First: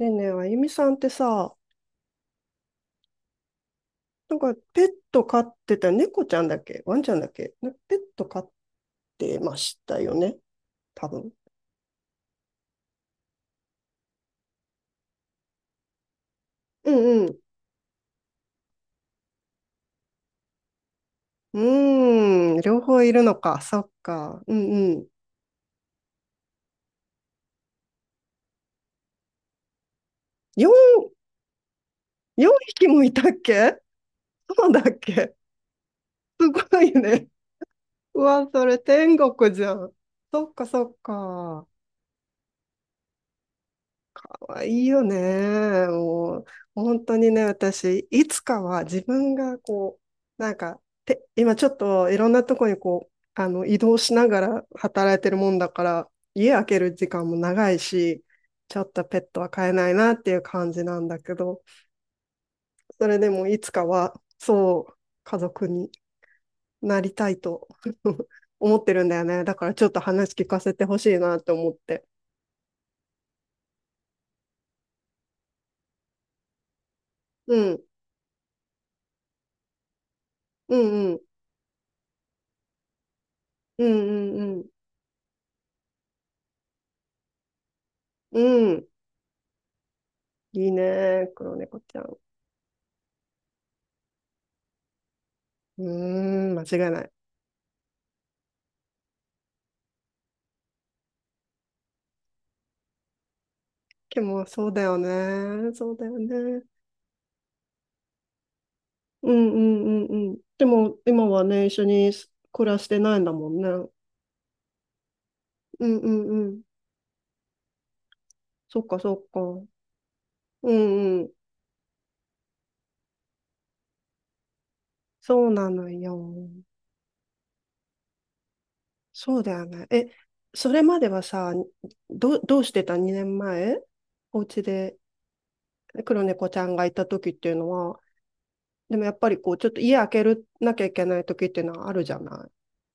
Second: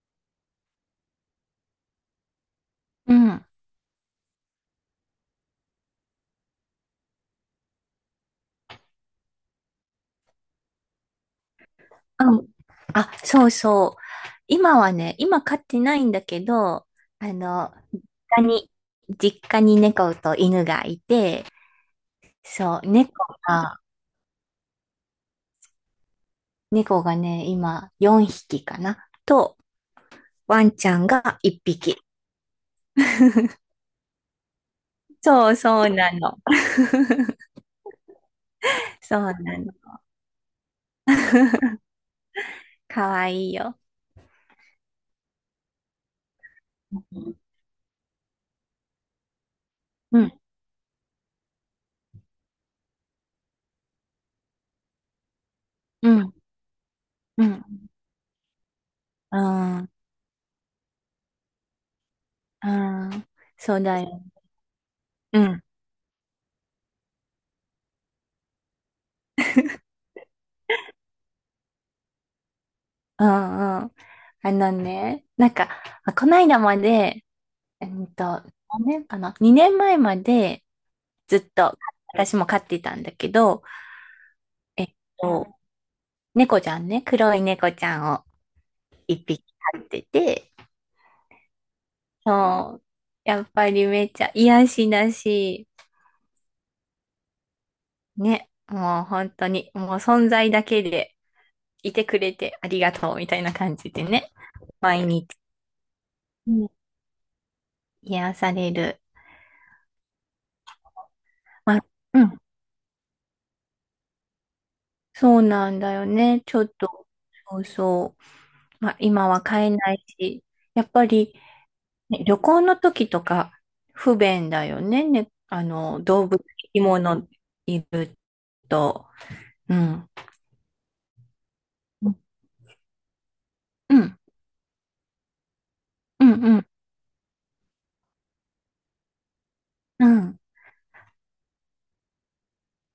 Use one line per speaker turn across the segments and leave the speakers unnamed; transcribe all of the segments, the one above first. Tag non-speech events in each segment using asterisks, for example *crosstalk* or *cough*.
ねえねえ、あゆみさんってさ、
うん。あ、
なんかペット飼ってた、猫ちゃんだっけワンちゃんだっけなペット飼ってましたよね多分。
そうそう。今はね、今飼ってないんだけど、
うんう
あ
ん。
の、実家に、実家に猫と犬がいて、
うーん、両
そう、
方いるのか。そ
が、
っか。うんうん。
猫がね、今4匹かな。と、ワンちゃ
4、
んが1匹。
4匹もいたっ
*laughs*
け？そうだっけ？
そうそうなの。
すごいね。うわ、それ天
そうな
国じ
の。
ゃん。そっかそっか。
*laughs* かわいいよ。
わいいよね。もう、本当にね、
う
私、いつかは自分が
ん、
今ちょっといろんなとこにこう、移動しながら働いてるもんだか
う
ら、
ん、うん、
家開ける時間も長いし、ちょっとペッ
う
トは飼えな
ん、
いなっていう感じなんだけど、
う
それ
ん、
でもいつ
そう
か
だ
は、
よ。
そう、家
うん、う
族になりたいと *laughs* 思ってるんだよね。だからちょっと話聞かせてほしいなって思って。
ん、うん。あのね、こないだまで、
うん、
えっと、何年かな？ 2年前 年前まで
うん、うん、
ずっと私も飼ってたんだけど、
うん、うん、うん。
えっと、猫ちゃんね、黒い猫ちゃんを
うん、
一匹飼ってて、
いいね、黒猫ちゃん。う
そう、やっぱりめっちゃ癒しだし、
ーん、間違いない。
ね、もう本当に、もう存在だけでいてくれてありがとうみたいな感じで
で
ね、
も、そうだよ
毎日
ね。そうだよ
う
ね。
ん癒される。
うんうんうんうん。でも、今はね、一
まあ、
緒に
うん、
暮らしてないんだもんね。う
そうなん
ん
だよ
うん
ね。
う
ち
ん。
ょっと、そうそ
そ
う。
っ
まあ、
かそ
今
っか。
は買えな
う
いし、やっぱ
んうん。
り、ね、旅行の時とか不便だよね。ね、
そうなの
動
よ。
物、生き物いると。
そうだよ
う
ね。え、
ん。
それまではさ、
うん、
ど、どうしてた2年前？
うん、
お家で黒
うん、
猫
う
ちゃ
ん。
んがいた時っていうのは、でもやっぱりこう、ちょっと家
う
開け
ん、
るなきゃいけない時っていうのはあるじゃない。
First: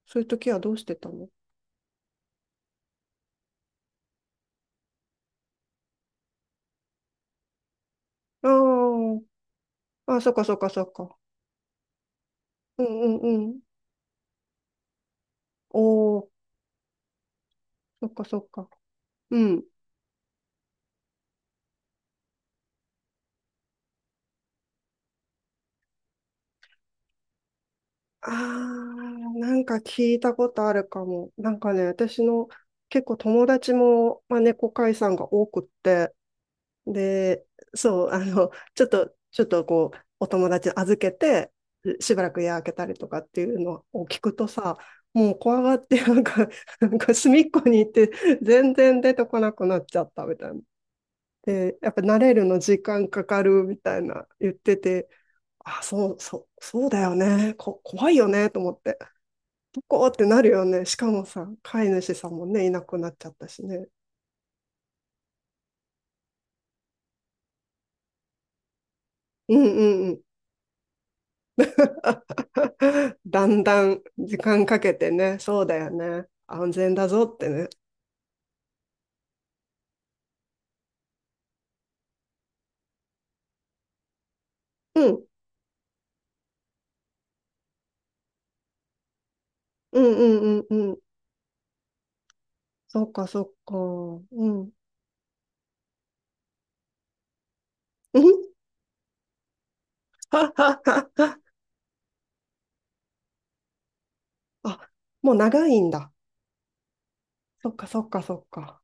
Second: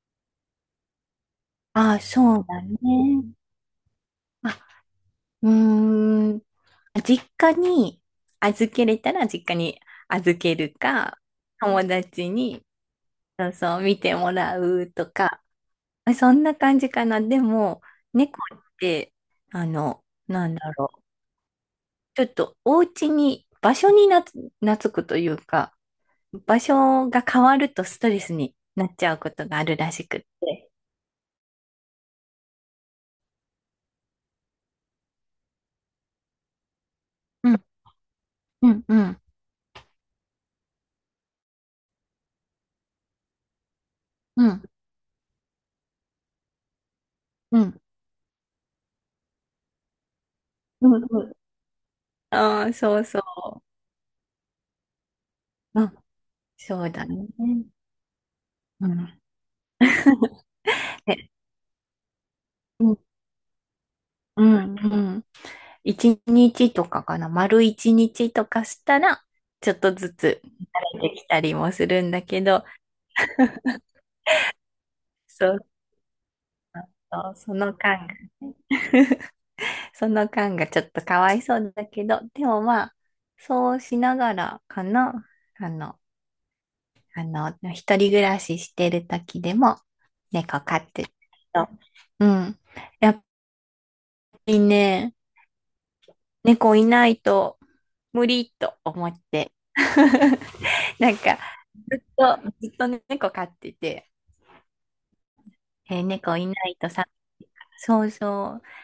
そういう時はどうしてたの？
ああ、そうだね。あ、うーん。実家に預けれた
あ
ら実家に
あ、あ、そっ
預
かそ
け
っか
る
そっか。
か、友達に、
うんうん
そ
う
う
ん。
そう、見てもらうとか、
お
あ
お、
そんな感じかな。でも、
そっかそ
猫
っ
っ
か。
て、
うん。
あの、なんだろう。ちょっとお家に、場所に懐くというか、場所が変わるとストレ
ああ、
スになっちゃうこと
な
があ
んか
るらし
聞
く
い
っ
たこと
て。
あるかも。なんかね、私の結構友達も、まあ、猫飼いさんが多くって、で、
うん
そう、
う
*laughs* ち
ん
ょっ
う
と、
ん
ちょっとこう、お友達預けて、しばらく家開けたりとかっていうのを聞く
う
と
ん
さ、もう怖がって、なんか、*laughs* なんか隅っ
う
こに
ん
行って、全然出てこなくなっちゃったみたいな。
うんうん。
で、やっぱ慣れるの
ああ、
時
そう
間
そ
かかるみたいな言ってて、あ、
う。うん、
そう、そう、
そ
そう
う
だ
だ
よ
ね。
ね。こ、怖いよね、と思っ
う
て。
ん。
どこってな
*laughs*
るよね。しかも
で、
さ、飼い主さんもね、いな
うん
くなっちゃったしね。
うんうん。一日とかかな。丸一日とかしたら、
うん
ちょっ
う
と
んう
ず
ん。
つ慣れてきたりもするんだけど、
*laughs* だんだん時間かけてね、
そ
そう
う
だよね。安全だぞ
そう、
って
そ
ね。
の感がね、その感がちょっとかわいそうだけど、でもまあ、そうしながらか
うん、
な、あの、一人暮らししてる時でも、
うんう
猫
んう
飼
んう
っ
ん。
てると、うん。
そっ
やっぱ
かそっか。う
り
ん。
ね、猫いないと
う
無
ん
理と思って、
*laughs*
なんか、ずっと猫飼ってて、
あ、もう長いん
えー
だ。
猫いないとさ、
そっかそ
そ
っ
う
かそっ
そう、
か。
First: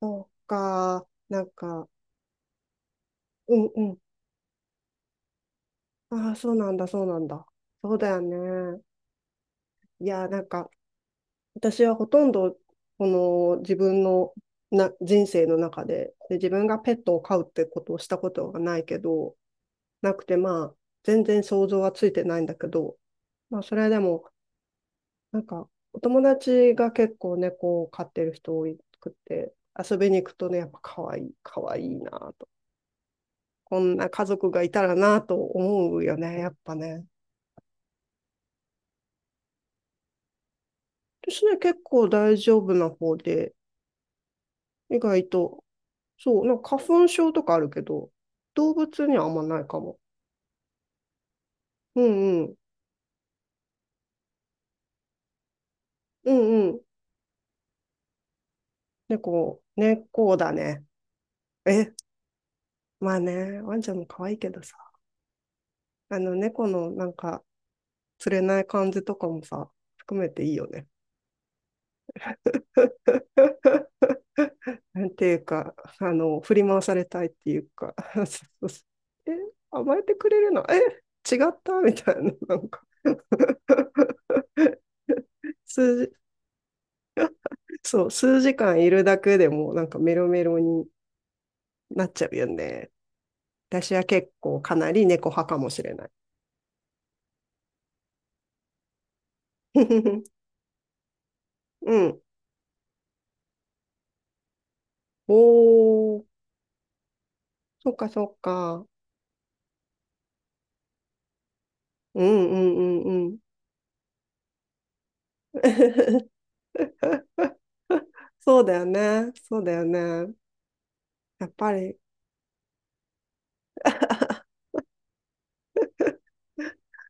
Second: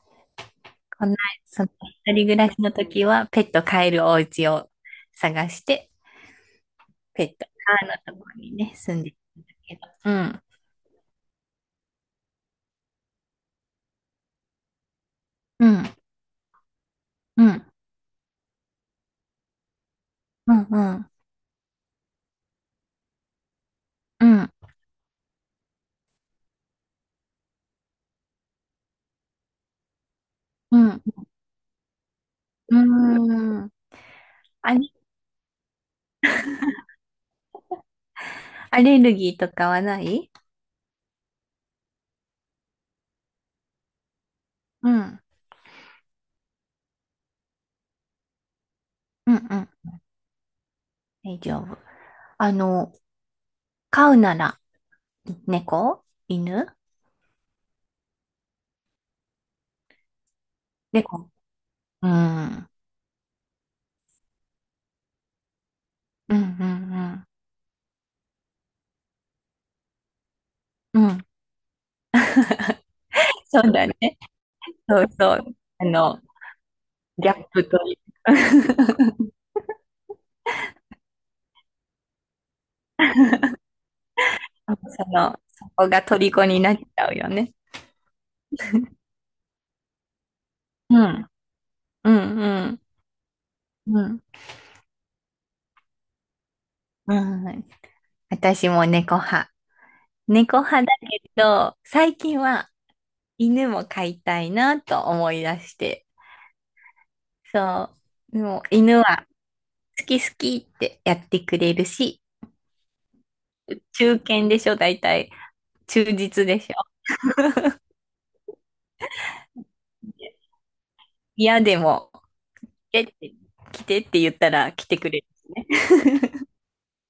そっか。
こんな、
なん
その
か、
一人暮らしの時はペッ
う
ト
んう
飼え
ん。
るお家を探して、
ああ、そうなんだ、そうな
ペ
ん
ッ
だ。
ト
そ
が
う
あ
だ
のと
よ
ころにね、
ね。
住んでるんだけど。
い
う
や、な
ん、
んか、私はほとんど、この自分のな人生の
う
中
ん、
でで、自分がペットを飼
う
うっ
ん、
てことをしたことがないけど、なくて、
う
ま
ん、
あ、
うん、
全然想像はついてないんだけど、まあ、それで
う
も、
ん、
なんか、お友達が結構猫を飼ってる人多くて、遊びに行くとね、やっぱ可愛
う
い、可愛いなと。
ん、うん、
こんな家族がい
アレ
たらなと思うよね、やっぱね。
アレルギーとかはない？
ですね、結構大丈夫な方で、
う
意
ん、
外と、そう、なんか花粉症とかあるけど、動物にはあ
う
ん
ん、う
まない
ん。
かも。
大丈夫。
うんう
あ
ん、
の、飼うなら、猫
う
犬？
んうん。猫だね。
猫。
え、
うん、うん、
まあね、ワンちゃんも可愛いけどさ、あの
う
猫のな
ん、
んか、釣れない感じとかもさ、含めていいよね。
うん、うん。そうだね。そ
な
う
んてい
そ
う
う。
か、
あの、
振り回されたい
ギ
っ
ャッ
てい
プ
う
とい
か、*laughs* そ
う。
うそうそ
*laughs*
う、え、甘えてくれるのえ、違ったみたいな、なんか *laughs*
その、そこが
数、
虜になっちゃうよね。
そう、数時間いるだけでもなんかメロメロに
うん、
な
う
っ
ん、
ちゃうよ
うん、
ね。私
う
は
ん。
結構かなり猫派かもしれない。
うん、私も猫派。
*laughs*
猫派だけど、
う
最
ん。
近は犬も飼いたいなと思い出して。
おー、そ
そ
っかそ
う。
っ
でも
か。
犬は好き好きってやってくれるし、
うんうんうんうん。
忠犬でしょ、大体。忠実
*laughs*
でしょ。
そうだよね。そうだよね。やっ
嫌
ぱ
で
り、
も、来てって来てって言った
*laughs*
ら来てくれるしね。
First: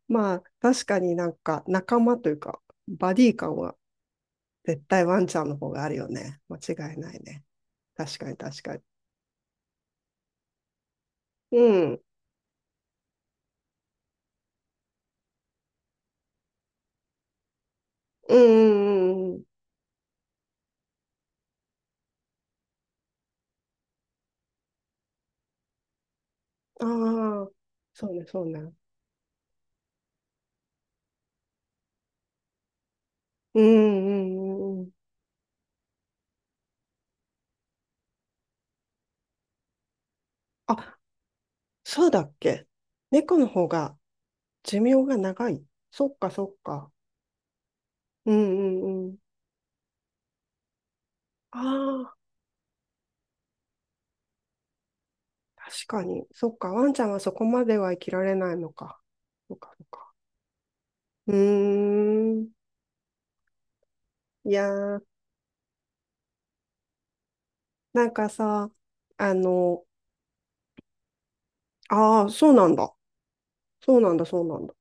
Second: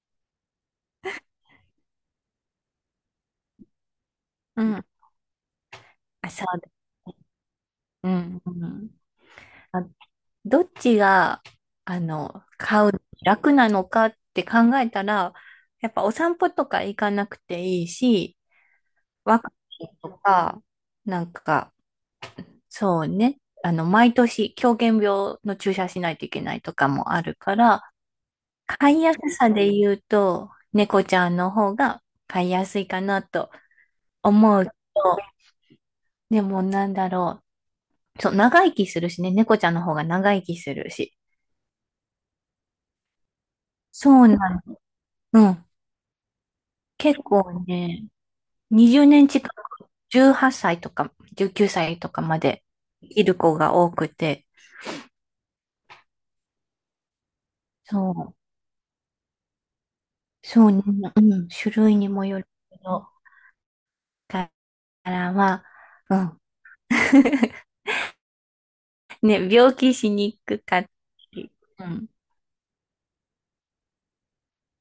まあ確かになんか仲間というか、バディ感は
う
絶
ん。
対ワンちゃんの方があるよ
あ、
ね。
そう
間
だね。
違いないね。
う
確かに
んう
確かに。
ん。あ、どっちが、
う
あ
ん。
の、飼うのに楽なのかって考えたら、やっぱお散歩とか行かなくていい
う
し、
んうんうん
ワ
う
クチンとか、なんか、そうね。あの、毎年、狂犬病の注射しないといけないとかもある
ん。ああ、
から、
そうねそうね。
飼いやすさで言うと、猫ちゃんの方が飼いやすいかなと
うんう
思うと、
んうんうん。
でもなんだろう。そう、長生きするしね、猫ちゃんの方が長生きする
あ、
し。
そうだっけ？猫の方が
そうなん、
寿命が
う
長い？
ん。
そっかそっか。
結構ね、
うんう
20
んうん。
年近く、18歳とか
あ
19歳と
あ、
かまで生きる子が多くて、
確かに。そっか。ワンちゃんはそこまでは生き
そ
られ
う。
ないのか。そっかそっか。
そうね、う
う
ん、種類にもよ
ーん。
るけど、
い
か
やー、
らは、うん。*laughs*
なんかさ、あ
ね、病
の、
気しにくかったり、うん。
ああ、そうなんだ。そうなんだ、そうなんだ。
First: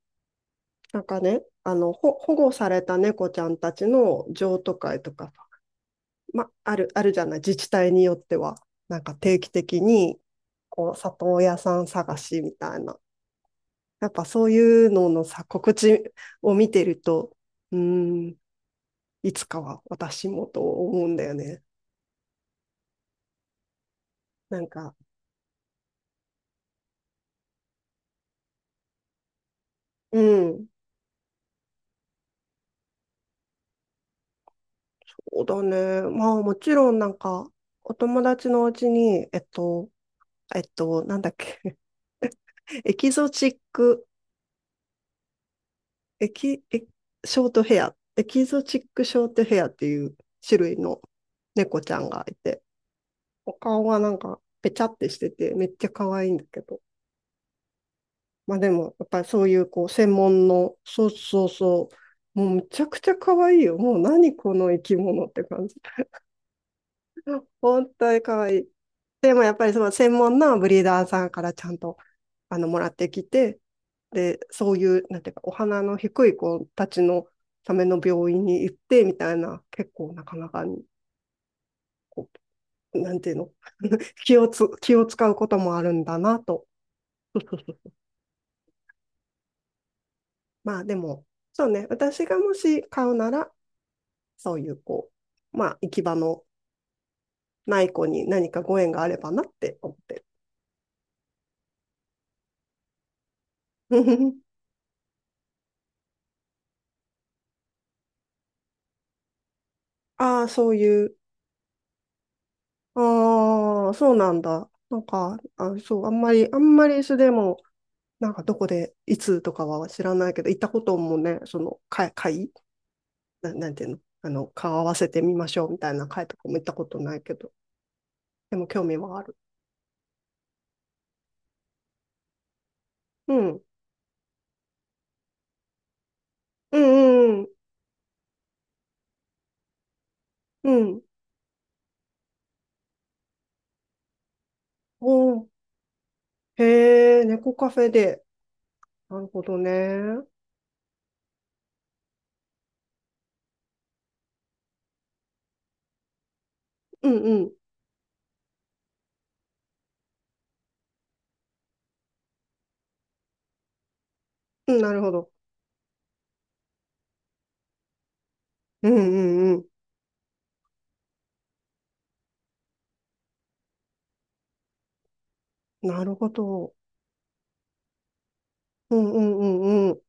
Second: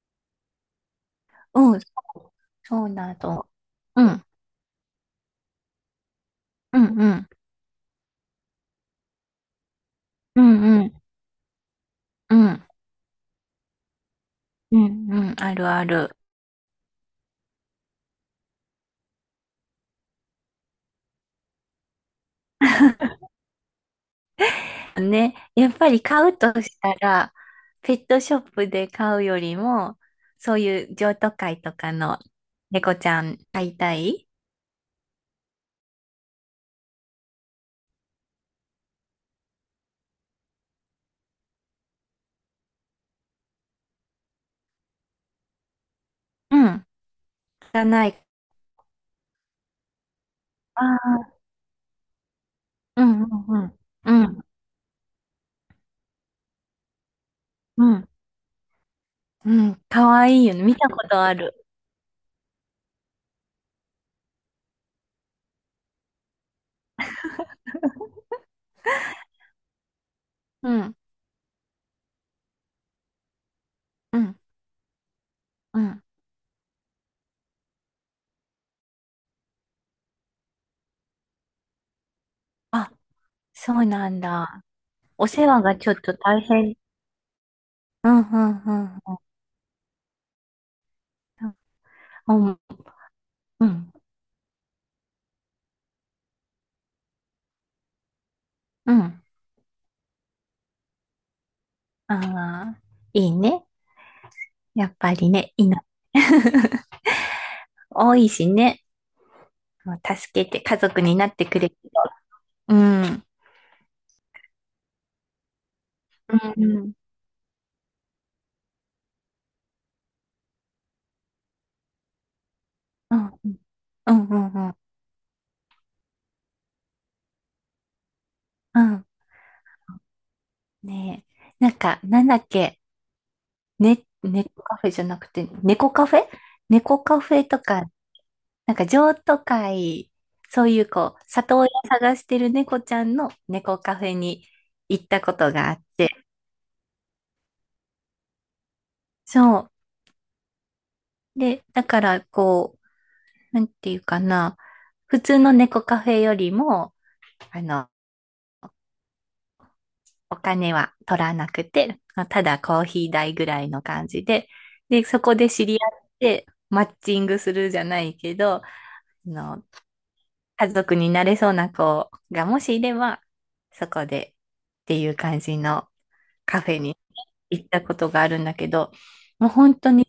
なんかね、
うん、そ
ほ、
う
保護され
そう
た
な
猫ちゃ
ど。
んたち
う
の
ん、
譲渡会とか、ま、あ
うん、
る、あ
う
るじゃ
ん、
ない、自治体によっては。なんか定期的に、
うん、う
こ
ん、
う、里親さん探
う
しみ
ん、
たいな。やっぱそう
う
いう
ん、
のの
うん、
さ、
ある
告
あ
知
る。
を見てると、うーん、いつかは私もと思うんだよね。なんか、
ね、やっぱり買うとしたら、ペットショップで買うよりも、
う
そう
ん、
いう譲渡会とかの猫ちゃん飼いたい。
そうだね。まあもちろんなんか、お友達のうちに、なんだっけ、*laughs* エキゾチックエ
う
キ、エ
ん、
キショートヘ
が
ア、
ない。
エキゾチックショートヘアっていう種類
あ
の
あ、
猫ちゃんがいて、
うん、う
お
ん、
顔がな
う
ん
ん、う
か
ん、
ぺちゃってしてて、めっちゃ可愛いんだけど。
うん。
まあでも、やっぱりそう
う
いう
ん、
こう
か
専
わいい
門
よね。
の、
見たこ
そう
とあ
そう
る。
そう、もうむちゃくちゃ可愛いよ。もう何この生き物って感じ。*laughs* 本当に可愛い。でもやっぱりその専門のブ
う
リー
ん、
ダーさんからちゃんとあのもらってきて、
うん、
で、そういう、なんていうか、お
う
花の
ん。
低い子たちのための病院に行ってみたいな、結構なかなかに、こ
あ、
う、なんていうの、
そうなん
*laughs* 気を
だ。
つ、気を
お
使う
世
こと
話が
もあ
ちょ
る
っ
ん
と
だな
大
と。
変。うん、うん、うん。
まあでも、
う
そうね、私が
ん、
もし買うなら、
うん。
そういうこう、まあ行き場のない子に何かご縁
う
があれ
ん。
ばなって思ってる。
ああ、いいね。
*laughs*
やっぱりね、犬。*laughs* 多いしね。もう
あ
助
あ、
けて
そう
家族
いう、
になってくれると。うん。
ああ、そうなんだ。なんか、あ、そう、あんまり、あん
うん、う
ま
ん、
りそでも、なんかどこで、いつとかは知らないけど、行ったこともね、その会、会、
うん、
な、
う
なんていうの、
ん、うん、う
顔
ん。
合わせてみましょうみたいな会とかも行ったことないけど、でも
う
興味
ん、
はある。
ねえ。なんか、なんだっけ。
うん。
ね、猫カフェじゃなくて、猫カフェ
う
猫カフ
んうん
ェとか、なんか譲渡会、そう
う
い
ん。
う
うん。
こう、里親探してる猫ちゃんの猫カフェに行っ
お
たこ
ー、
とがあって、
へえ、猫カフェで。なるほど
そ
ね。
う。
うん
で、だからこう、なんていうかな、普通の猫カフェよりも、
うん。
あの、お金は取らなくて、ただコーヒー代ぐらいの感じで、
うん、なる
で、
ほ
そ
ど。
こで知り合って、マッチングするじゃないけど、
うんうんう
の、
ん。
家族になれそうな子がもしいれば、そこでっていう感じの、
なるほ
カフ
ど。
ェに行ったことがあるんだけど、
うんうんう
もう本
ん
当
う
に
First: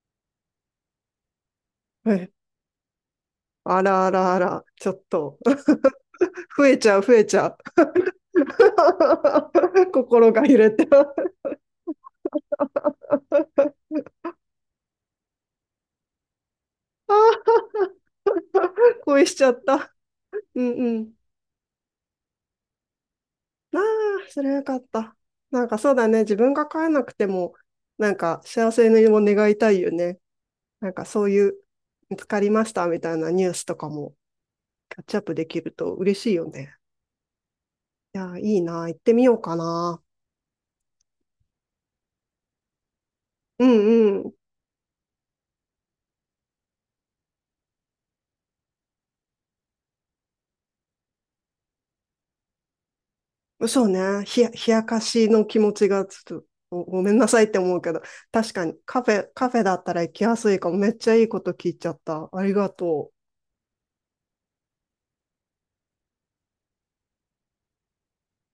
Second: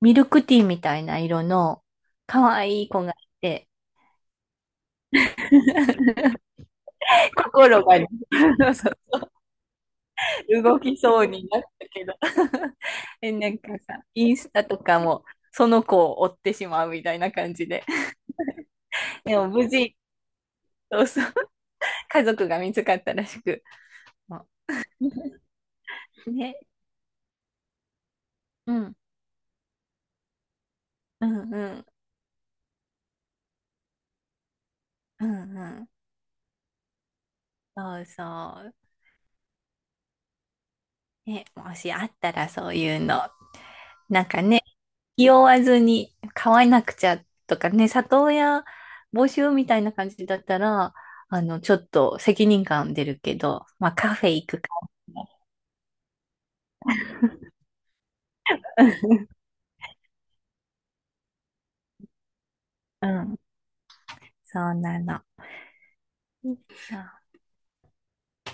ミルクティーみたいな色の
ん。え、
可愛い子がいて、
あらあらあら、ちょっと。増えちゃう
心がね。 *laughs* そ
*laughs*。心が揺
う
れ
動
て
きそう
*laughs*。あ
になったけど。 *laughs* え、なんかさ、インスタとかもその子を追ってしまうみた
あ、
いな感じで、
恋し
で
ち
も
ゃっ
無
た。
事、
うんう
そう
ん。
そう、家族が見つかったらしく、
ああ、そ
も
れはよかった。なんかそうだね。
う
自分
ね、
が帰えなくても、なんか幸
う
せ
ん、
にも願いたいよね。なんかそ
う
ういう、
ん、うん、
見つかりましたみたいなニュースとかもキャッチアッ
う
プで
ん、
き
う
る
ん。
と嬉しいよね。
そう
い
そ
やー、いい
う。
な。行ってみようかな。
ね、もしあったらそういうの。
うん
なん
うん。
かね、気負わずに買わなくちゃとかね、里親募集みたいな感じだったら、あの、ちょっと責任感出るけど、
そう
まあカ
ね。
フェ
ひ
行
や、冷
くか。
やかしの気持ちがちょっとご、ごめんなさいって思うけど、確かにカフ
*laughs*
ェ、カフェだったら行きやすいかも。めっちゃいいこと聞いちゃった。ありが
う
とう。
ん、そうなの。そうん